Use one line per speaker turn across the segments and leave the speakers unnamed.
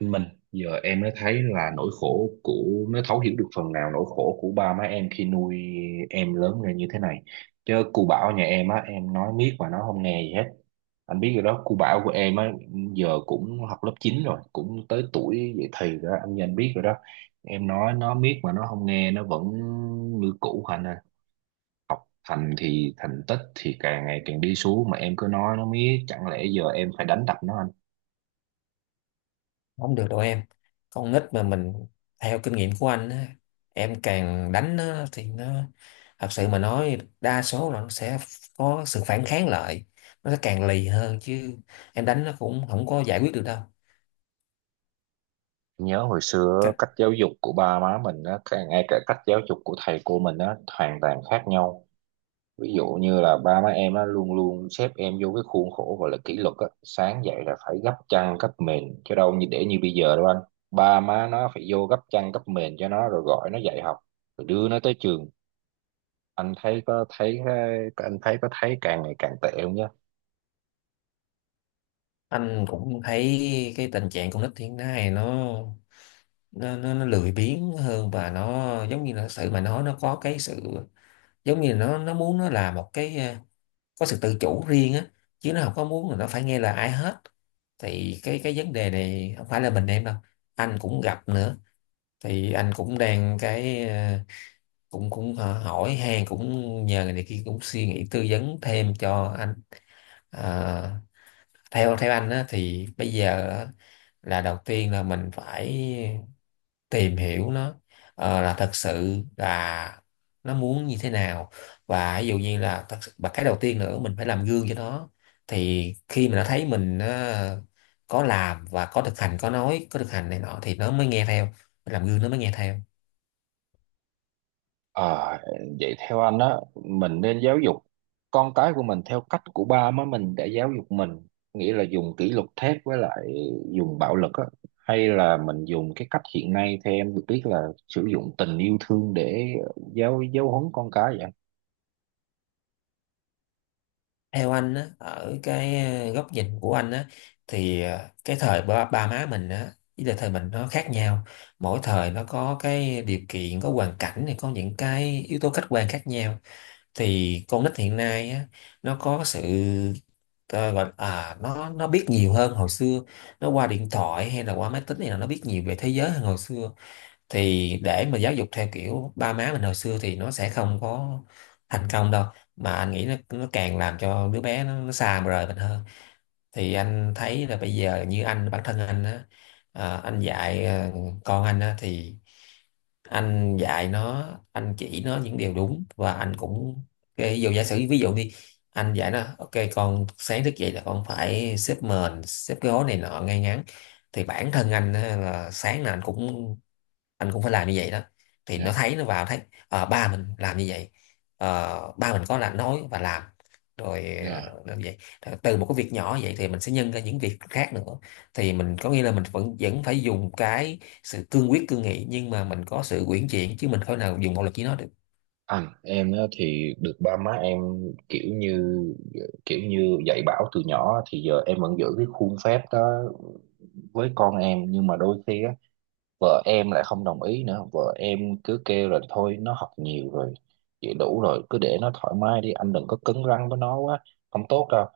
Mình. Giờ em mới thấy là nỗi khổ của nó thấu hiểu được phần nào nỗi khổ của ba má em khi nuôi em lớn lên như thế này. Chứ cu Bảo nhà em á, em nói miết mà nó không nghe gì hết. Anh biết rồi đó, cu Bảo của em á, giờ cũng học lớp 9 rồi, cũng tới tuổi dậy thì rồi đó anh biết rồi đó. Em nói nó miết mà nó không nghe, nó vẫn như cũ anh à. Thành tích thì càng ngày càng đi xuống, mà em cứ nói nó miết, chẳng lẽ giờ em phải đánh đập nó?
Không được đâu em. Con nít mà mình, theo kinh nghiệm của anh á, em càng đánh nó thì nó, thật sự mà nói đa số là nó sẽ có sự phản kháng lại, nó sẽ càng lì hơn chứ. Em đánh nó cũng không có giải quyết được đâu.
Nhớ hồi xưa
Các-
cách giáo dục của ba má mình á, ngay cả cách giáo dục của thầy cô mình á, hoàn toàn khác nhau. Ví dụ như là ba má em á, luôn luôn xếp em vô cái khuôn khổ gọi là kỷ luật á, sáng dậy là phải gấp chăn gấp mền, chứ đâu như để như bây giờ đâu anh. Ba má nó phải vô gấp chăn gấp mền cho nó, rồi gọi nó dậy học, rồi đưa nó tới trường. anh thấy có thấy anh thấy có thấy càng ngày càng tệ không nhá?
anh cũng thấy cái tình trạng con nít hiện nay nó, nó lười biếng hơn, và nó giống như là sự mà nói nó có cái sự giống như là nó muốn nó làm một cái có sự tự chủ riêng á, chứ nó không có muốn là nó phải nghe lời ai hết. Thì cái vấn đề này không phải là mình em đâu, anh cũng gặp nữa. Thì anh cũng đang cũng cũng ờ, hỏi han, cũng nhờ người này kia, cũng suy nghĩ tư vấn thêm cho anh. Ờ, theo theo anh á, thì bây giờ á, là đầu tiên là mình phải tìm hiểu nó, là thật sự là nó muốn như thế nào. Và ví dụ như là thật sự, và cái đầu tiên nữa, mình phải làm gương cho nó. Thì khi mà nó thấy mình có làm và có thực hành, có nói có thực hành này nọ thì nó mới nghe theo. Phải làm gương nó mới nghe theo.
À, vậy theo anh á, mình nên giáo dục con cái của mình theo cách của ba má mình đã giáo dục mình, nghĩa là dùng kỷ luật thép với lại dùng bạo lực á, hay là mình dùng cái cách hiện nay theo em được biết là sử dụng tình yêu thương để giáo giáo huấn con cái vậy?
Theo anh á, ở cái góc nhìn của anh á, thì cái thời ba má mình á với lại thời mình nó khác nhau. Mỗi thời nó có cái điều kiện, có hoàn cảnh này, có những cái yếu tố khách quan khác nhau. Thì con nít hiện nay á, nó có sự ờ, gọi à nó biết nhiều hơn hồi xưa. Nó qua điện thoại hay là qua máy tính này là nó biết nhiều về thế giới hơn hồi xưa. Thì để mà giáo dục theo kiểu ba má mình hồi xưa thì nó sẽ không có thành công đâu, mà anh nghĩ nó càng làm cho đứa bé nó xa rời mình hơn. Thì anh thấy là bây giờ như anh, bản thân anh á, anh dạy con anh á thì anh dạy nó, anh chỉ nó những điều đúng, và anh cũng cái ví dụ giả sử ví dụ đi, anh dạy nó ok con sáng thức dậy là con phải xếp mền xếp cái gối này nọ ngay ngắn, thì bản thân anh á, là sáng nào anh cũng phải làm như vậy đó. Thì nó
Dạ.
thấy nó vào thấy ba mình làm như vậy. Ba mình có là nói và làm. Rồi
Dạ.
làm vậy. Rồi từ một cái việc nhỏ vậy thì mình sẽ nhân ra những việc khác nữa. Thì mình có nghĩa là mình vẫn vẫn phải dùng cái sự cương quyết cương nghị, nhưng mà mình có sự uyển chuyển, chứ mình không thể nào dùng bạo lực với nó được.
Anh em á, thì được ba má em, kiểu như kiểu như dạy bảo từ nhỏ, thì giờ em vẫn giữ cái khuôn phép đó với con em, nhưng mà đôi khi á, vợ em lại không đồng ý nữa. Vợ em cứ kêu là thôi nó học nhiều rồi, vậy đủ rồi, cứ để nó thoải mái đi anh, đừng có cứng rắn với nó quá, không tốt đâu.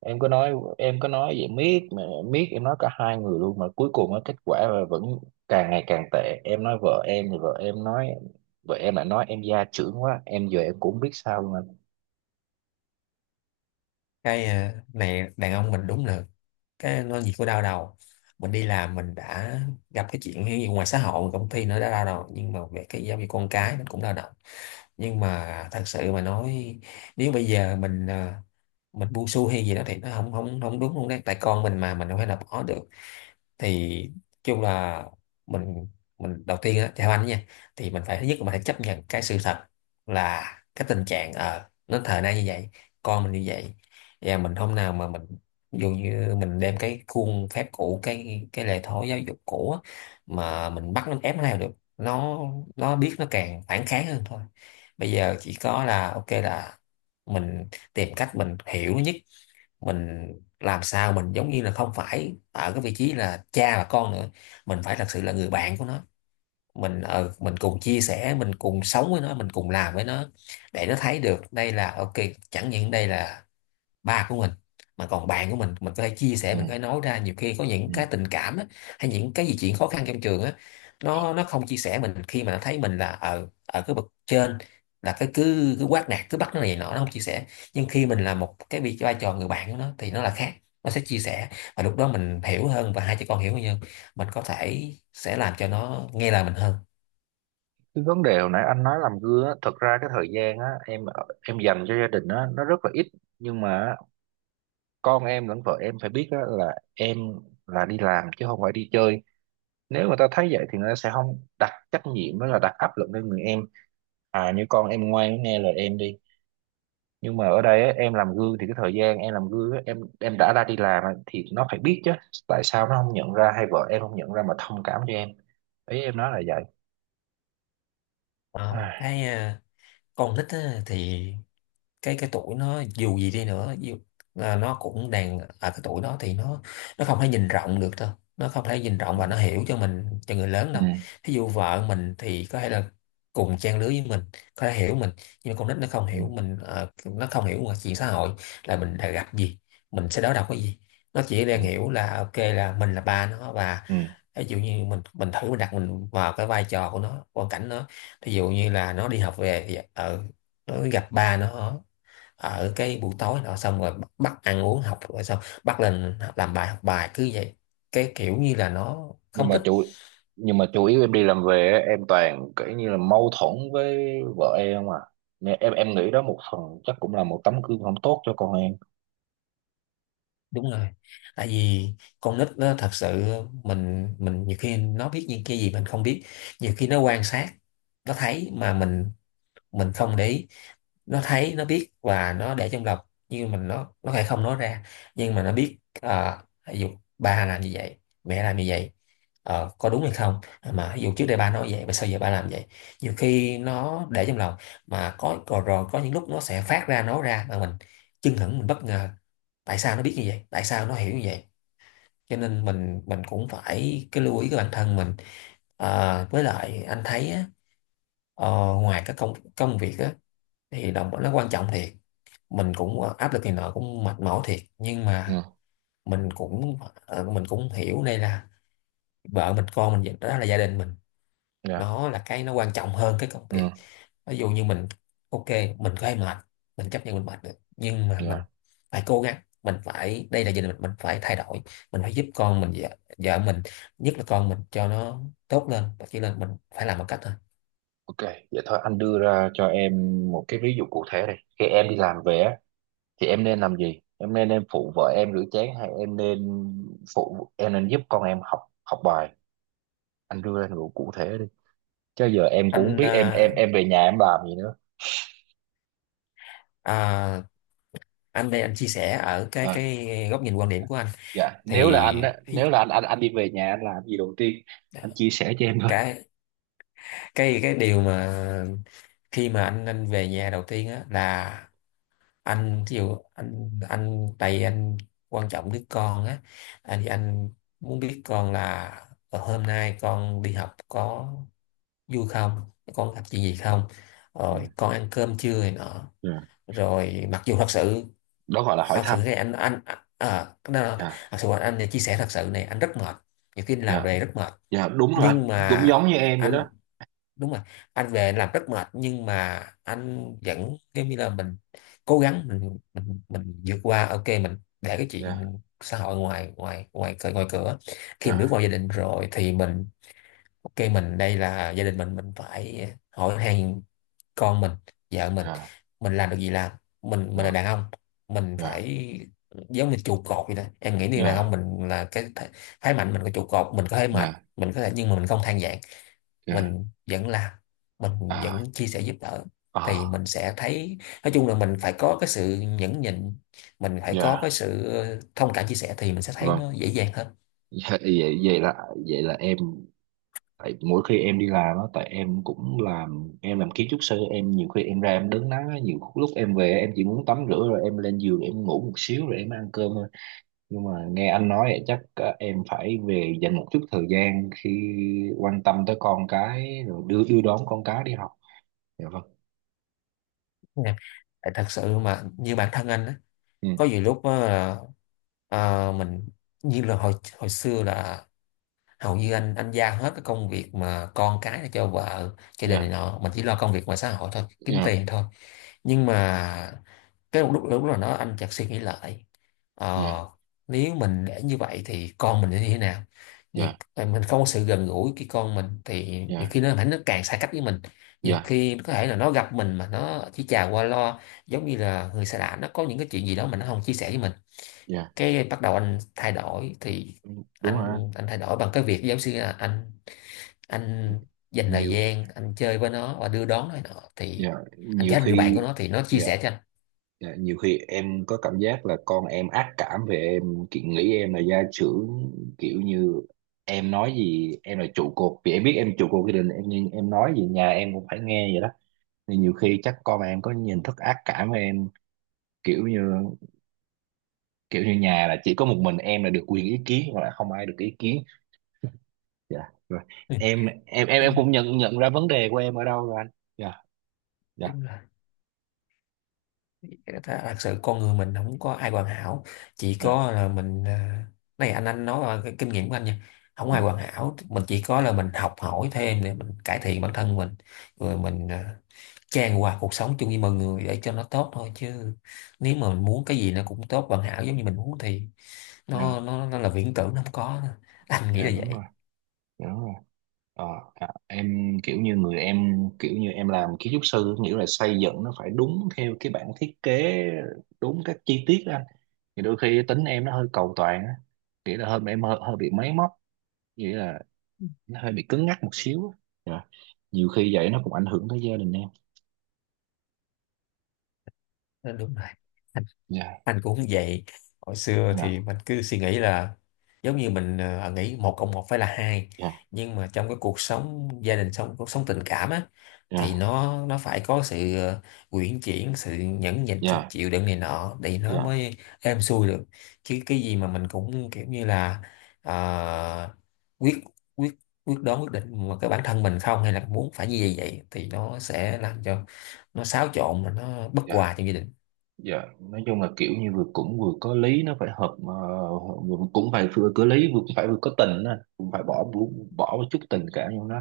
Em cứ nói vậy miết mà em nói cả hai người luôn, mà cuối cùng á, kết quả là vẫn càng ngày càng tệ. Em nói vợ em, thì vợ em lại nói em gia trưởng quá. Giờ em cũng không biết sao luôn anh.
Cái này đàn ông mình đúng là cái nó gì của đau đầu. Mình đi làm mình đã gặp cái chuyện như ngoài xã hội công ty nữa đã đau đầu, nhưng mà về cái giáo dục con cái nó cũng đau đầu. Nhưng mà thật sự mà nói, nếu bây giờ mình mình buông xuôi hay gì đó thì nó không không không đúng luôn đấy, tại con mình mà mình đâu phải là bỏ được. Thì chung là mình mình đầu tiên á theo anh nha, thì mình phải thứ nhất là mình phải chấp nhận cái sự thật, là cái tình trạng ờ nó thời nay như vậy, con mình như vậy. Và mình hôm nào mà mình ví dụ như mình đem cái khuôn phép cũ, cái lề thói giáo dục cũ á, mà mình bắt nó ép nó theo được, nó nó biết nó càng phản kháng hơn thôi. Bây giờ chỉ có là ok là mình tìm cách mình hiểu nó nhất, mình làm sao mình giống như là không phải ở cái vị trí là cha và con nữa, mình phải thật sự là người bạn của nó. Mình mình cùng chia sẻ, mình cùng sống với nó, mình cùng làm với nó, để nó thấy được đây là ok, chẳng những đây là ba của mình mà còn bạn của mình có thể chia sẻ,
Ừ.
mình có thể nói ra nhiều khi có những
Ừ.
cái tình cảm á, hay những cái gì chuyện khó khăn trong trường á. Nó không chia sẻ mình khi mà nó thấy mình là ở ở cái bậc trên, là cái cứ cứ quát nạt, cứ bắt nó này nọ, nó không chia sẻ. Nhưng khi mình là một cái vị vai trò người bạn của nó thì nó là khác, nó sẽ chia sẻ. Và lúc đó mình hiểu hơn, và hai chị con hiểu hơn, mình có thể sẽ làm cho nó nghe lời mình hơn.
Cái vấn đề hồi nãy anh nói làm gương á, thật ra cái thời gian á, em dành cho gia đình á nó rất là ít. Nhưng mà con em lẫn vợ em phải biết á, là em là đi làm chứ không phải đi chơi. Nếu người ta thấy vậy thì người ta sẽ không đặt trách nhiệm đó, là đặt áp lực lên người em. À như con em ngoan nghe lời em đi. Nhưng mà ở đây á, em làm gương, thì cái thời gian em làm gương á, em đã ra đi làm á, thì nó phải biết chứ. Tại sao nó không nhận ra, hay vợ em không nhận ra mà thông cảm cho em? Ý em nói là vậy.
Ờ,
À.
cái ờ, con nít á, thì cái tuổi nó dù gì đi nữa là nó cũng đang ở cái tuổi đó thì nó không thể nhìn rộng được đâu. Nó không thể nhìn rộng,
Ừ.
và nó hiểu cho mình cho người lớn
Ừ.
đâu. Ví dụ vợ mình thì có thể là cùng trang lứa với mình, có thể hiểu mình, nhưng mà con nít nó không
Ừ.
hiểu mình. Ờ, nó không hiểu ngoài chuyện xã hội là mình đã gặp gì, mình sẽ đối đầu cái gì. Nó chỉ
Ừ.
đang hiểu là ok là mình là ba nó, và
Ừ.
ví dụ như mình thử mình đặt mình vào cái vai trò của nó, hoàn cảnh nó. Ví dụ như là nó đi học về thì ở, nó gặp ba nó ở cái buổi tối nọ, xong rồi bắt ăn uống, học rồi xong bắt lên làm bài học bài cứ vậy, cái kiểu như là nó
nhưng
không
mà
thích.
chủ nhưng mà chủ yếu em đi làm về á, em toàn kiểu như là mâu thuẫn với vợ em à, nên em nghĩ đó một phần chắc cũng là một tấm gương không tốt cho con em.
Đúng rồi, tại vì con nít nó thật sự, mình nhiều khi nó biết những cái gì mình không biết. Nhiều khi nó quan sát, nó thấy mà mình không để ý. Nó thấy nó biết và nó để trong lòng, nhưng mình nó lại không nói ra. Nhưng mà nó biết ví dụ ba làm như vậy, mẹ làm như vậy, có đúng hay không, mà ví dụ trước đây ba nói vậy mà sao giờ ba làm vậy. Nhiều khi nó để trong lòng, mà có rồi có những lúc nó sẽ phát ra nói ra, mà mình chưng hửng mình bất ngờ, tại sao nó biết như vậy, tại sao nó hiểu như vậy. Cho nên mình cũng phải cái lưu ý cái bản thân mình. Ờ, với lại anh thấy á, ờ, ngoài các công công việc á, thì đồng nó quan trọng thiệt. Mình cũng áp lực này nọ cũng mệt mỏi thiệt, nhưng mà
Ừ.
mình cũng mình cũng hiểu đây là vợ mình con mình, đó là gia đình mình,
Dạ.
nó là cái nó quan trọng hơn cái công
Ừ.
việc. Ví dụ như mình ok, mình có hay mệt, mình chấp nhận mình mệt được, nhưng mà mình
Dạ.
phải cố gắng. Mình phải đây là gia đình mình phải thay đổi, mình phải giúp con mình, vợ mình, nhất là con mình, cho nó tốt lên và chỉ lên, mình phải làm một cách thôi.
Ok, vậy thôi anh đưa ra cho em một cái ví dụ cụ thể đi. Khi em đi làm về á, thì em nên làm gì? Em nên phụ vợ em rửa chén, hay em nên em nên giúp con em học học bài? Anh đưa ra một cụ thể đi, chứ giờ em cũng không
Anh
biết về nhà em làm gì nữa.
à, anh đây anh chia sẻ ở cái
À,
cái góc nhìn quan điểm của anh,
dạ,
thì
nếu là anh anh đi về nhà anh làm gì đầu tiên? Anh chia sẻ cho em thôi.
cái cái cái điều mà khi mà anh về nhà đầu tiên á là anh ví dụ anh tại vì anh quan trọng đứa con á, anh thì anh muốn biết con là hôm nay con đi học có vui không, con gặp chuyện gì không, rồi
Ừ.
con ăn cơm chưa này nọ.
Dạ,
Rồi mặc dù thật sự,
đó gọi là
à,
hỏi
thật sự
thăm.
này cái đó là-
Dạ.
thật sự anh chia sẻ thật sự này anh rất mệt. Nhiều khi làm
Dạ.
về rất mệt,
Dạ đúng rồi anh,
nhưng
cũng
mà
giống như em vậy
anh,
đó.
đúng rồi, anh về làm rất mệt, nhưng mà anh vẫn giống như là mình cố gắng, mình vượt qua ok, mình để cái chuyện
Dạ.
xã hội ngoài ngoài cửa. Khi mình bước
Dạ.
vào gia đình rồi thì mình ok, mình đây là gia đình mình phải hỏi hàng con mình, vợ mình.
Dạ.
Mình làm được gì làm, mình là đàn ông, mình
Dạ.
phải giống như trụ cột vậy đó. Em nghĩ như đàn ông
Dạ.
mình là cái phái mạnh, mình có trụ cột, mình có thể mệt,
Dạ. Dạ.
mình có thể, nhưng mà mình không than vãn.
Dạ.
Mình vẫn làm, mình
À.
vẫn chia sẻ giúp đỡ, thì
À.
mình sẽ thấy. Nói chung là mình phải có cái sự nhẫn nhịn, mình phải có cái
Dạ
sự thông cảm chia sẻ, thì mình sẽ thấy
vâng.
nó dễ dàng hơn.
Dạ, vậy vậy là em, tại mỗi khi em đi làm á, tại em cũng làm, em làm kiến trúc sư, em nhiều khi em ra em đứng nắng á, nhiều lúc em về em chỉ muốn tắm rửa rồi em lên giường em ngủ một xíu rồi em ăn cơm thôi. Nhưng mà nghe anh nói vậy chắc em phải về dành một chút thời gian khi quan tâm tới con cái, rồi đưa đưa đón con cái đi học. Dạ vâng.
Nè, tại thật sự mà như bản thân anh á,
Ừ.
có nhiều lúc á là mình như là hồi hồi xưa là hầu như anh giao hết cái công việc mà con cái cho vợ, gia đình này
Dạ.
nọ, mình chỉ lo công việc ngoài xã hội thôi, kiếm
Dạ.
tiền thôi. Nhưng mà cái lúc lúc là nó anh chợt suy nghĩ lại, ờ,
Dạ.
nếu mình để như vậy thì con mình sẽ như thế nào. nhiều,
Dạ.
mình không có sự gần gũi cái con mình thì nhiều
Dạ.
khi nó càng xa cách với mình. Nhiều
Dạ.
khi có thể là nó gặp mình mà nó chỉ chào qua loa, giống như là người xa lạ, nó có những cái chuyện gì đó mà nó không chia sẻ với mình.
Dạ.
Cái bắt đầu anh thay đổi thì
Ừ, đúng rồi anh.
anh thay đổi bằng cái việc giáo sư là anh dành thời
Nhiều.
gian anh chơi với nó và đưa đón nó nọ, thì
Dạ.
anh
Nhiều
trở thành người bạn của
khi.
nó thì nó chia
Dạ.
sẻ cho anh.
Dạ. Nhiều khi em có cảm giác là con em ác cảm về em, kiểu nghĩ em là gia trưởng, kiểu như em nói gì... Em là trụ cột, vì em biết em trụ cột gia đình em, nhưng em nói gì nhà em cũng phải nghe vậy đó. Thì nhiều khi chắc con em có nhìn thức ác cảm với em, kiểu như, kiểu như nhà là chỉ có một mình em là được quyền ý kiến, hoặc là không ai được ý kiến. Dạ rồi.
Ừ,
Em
đúng,
cũng nhận nhận ra vấn đề của em ở đâu rồi anh. Dạ. Dạ.
đúng là thật sự con người mình không có ai hoàn hảo, chỉ
Dạ.
có là mình này anh nói là cái kinh nghiệm của anh nha, không
Dạ.
ai hoàn hảo, mình chỉ có là mình học hỏi thêm để mình cải thiện bản thân mình. Rồi mình trang hòa cuộc sống chung với mọi người để cho nó tốt thôi. Chứ nếu mà mình muốn cái gì nó cũng tốt hoàn hảo giống như mình muốn, thì
Dạ.
nó là viễn tưởng, nó không có. Anh nghĩ
Dạ
là
đúng rồi.
vậy.
Dạ đúng rồi. ờ, em kiểu như người, em kiểu như em làm kiến trúc sư, nghĩa là xây dựng nó phải đúng theo cái bản thiết kế, đúng các chi tiết đó anh. Thì đôi khi tính em nó hơi cầu toàn á, nghĩa là em hơi bị máy móc, nghĩa là nó hơi bị cứng nhắc một xíu á. Dạ. Nhiều khi vậy nó cũng ảnh hưởng tới gia đình em.
Nó đúng rồi,
Dạ.
anh cũng vậy. Hồi xưa
Dạ.
thì mình cứ suy nghĩ là giống như mình nghĩ một cộng một phải là hai.
Dạ.
Nhưng mà trong cái cuộc sống gia đình, sống cuộc sống tình cảm á, thì
Dạ.
nó phải có sự uyển chuyển, sự nhẫn nhịn, sự
Dạ.
chịu đựng này nọ để nó
Dạ.
mới êm xuôi được. Chứ cái gì mà mình cũng kiểu như là ờ, quyết quyết quyết đoán, quyết định, mà cái bản thân mình không hay là muốn phải như vậy vậy, thì nó sẽ làm cho nó xáo trộn, mà nó bất
Dạ.
hòa trong gia đình.
Dạ, nói chung là kiểu như vừa cũng vừa có lý, nó phải hợp cũng phải vừa có lý, vừa cũng phải vừa có tình đó. Cũng phải bỏ bỏ bỏ một chút tình cảm vô nó.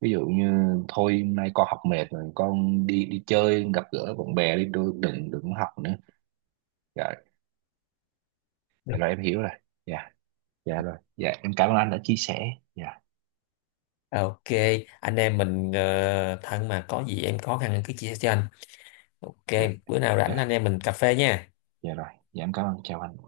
Ví dụ như thôi hôm nay con học mệt rồi, con đi đi chơi gặp gỡ bạn bè đi đôi, đừng đừng học nữa. Dạ. Dạ rồi em hiểu rồi. Dạ. Dạ rồi. Dạ em cảm ơn anh đã chia sẻ. Dạ.
Ok, anh em mình thân mà có gì em khó khăn em cứ chia sẻ cho anh. Ok,
Dạ.
bữa nào
Dạ.
rảnh anh em mình cà phê nha.
Dạ rồi. Dạ em cảm ơn, chào anh.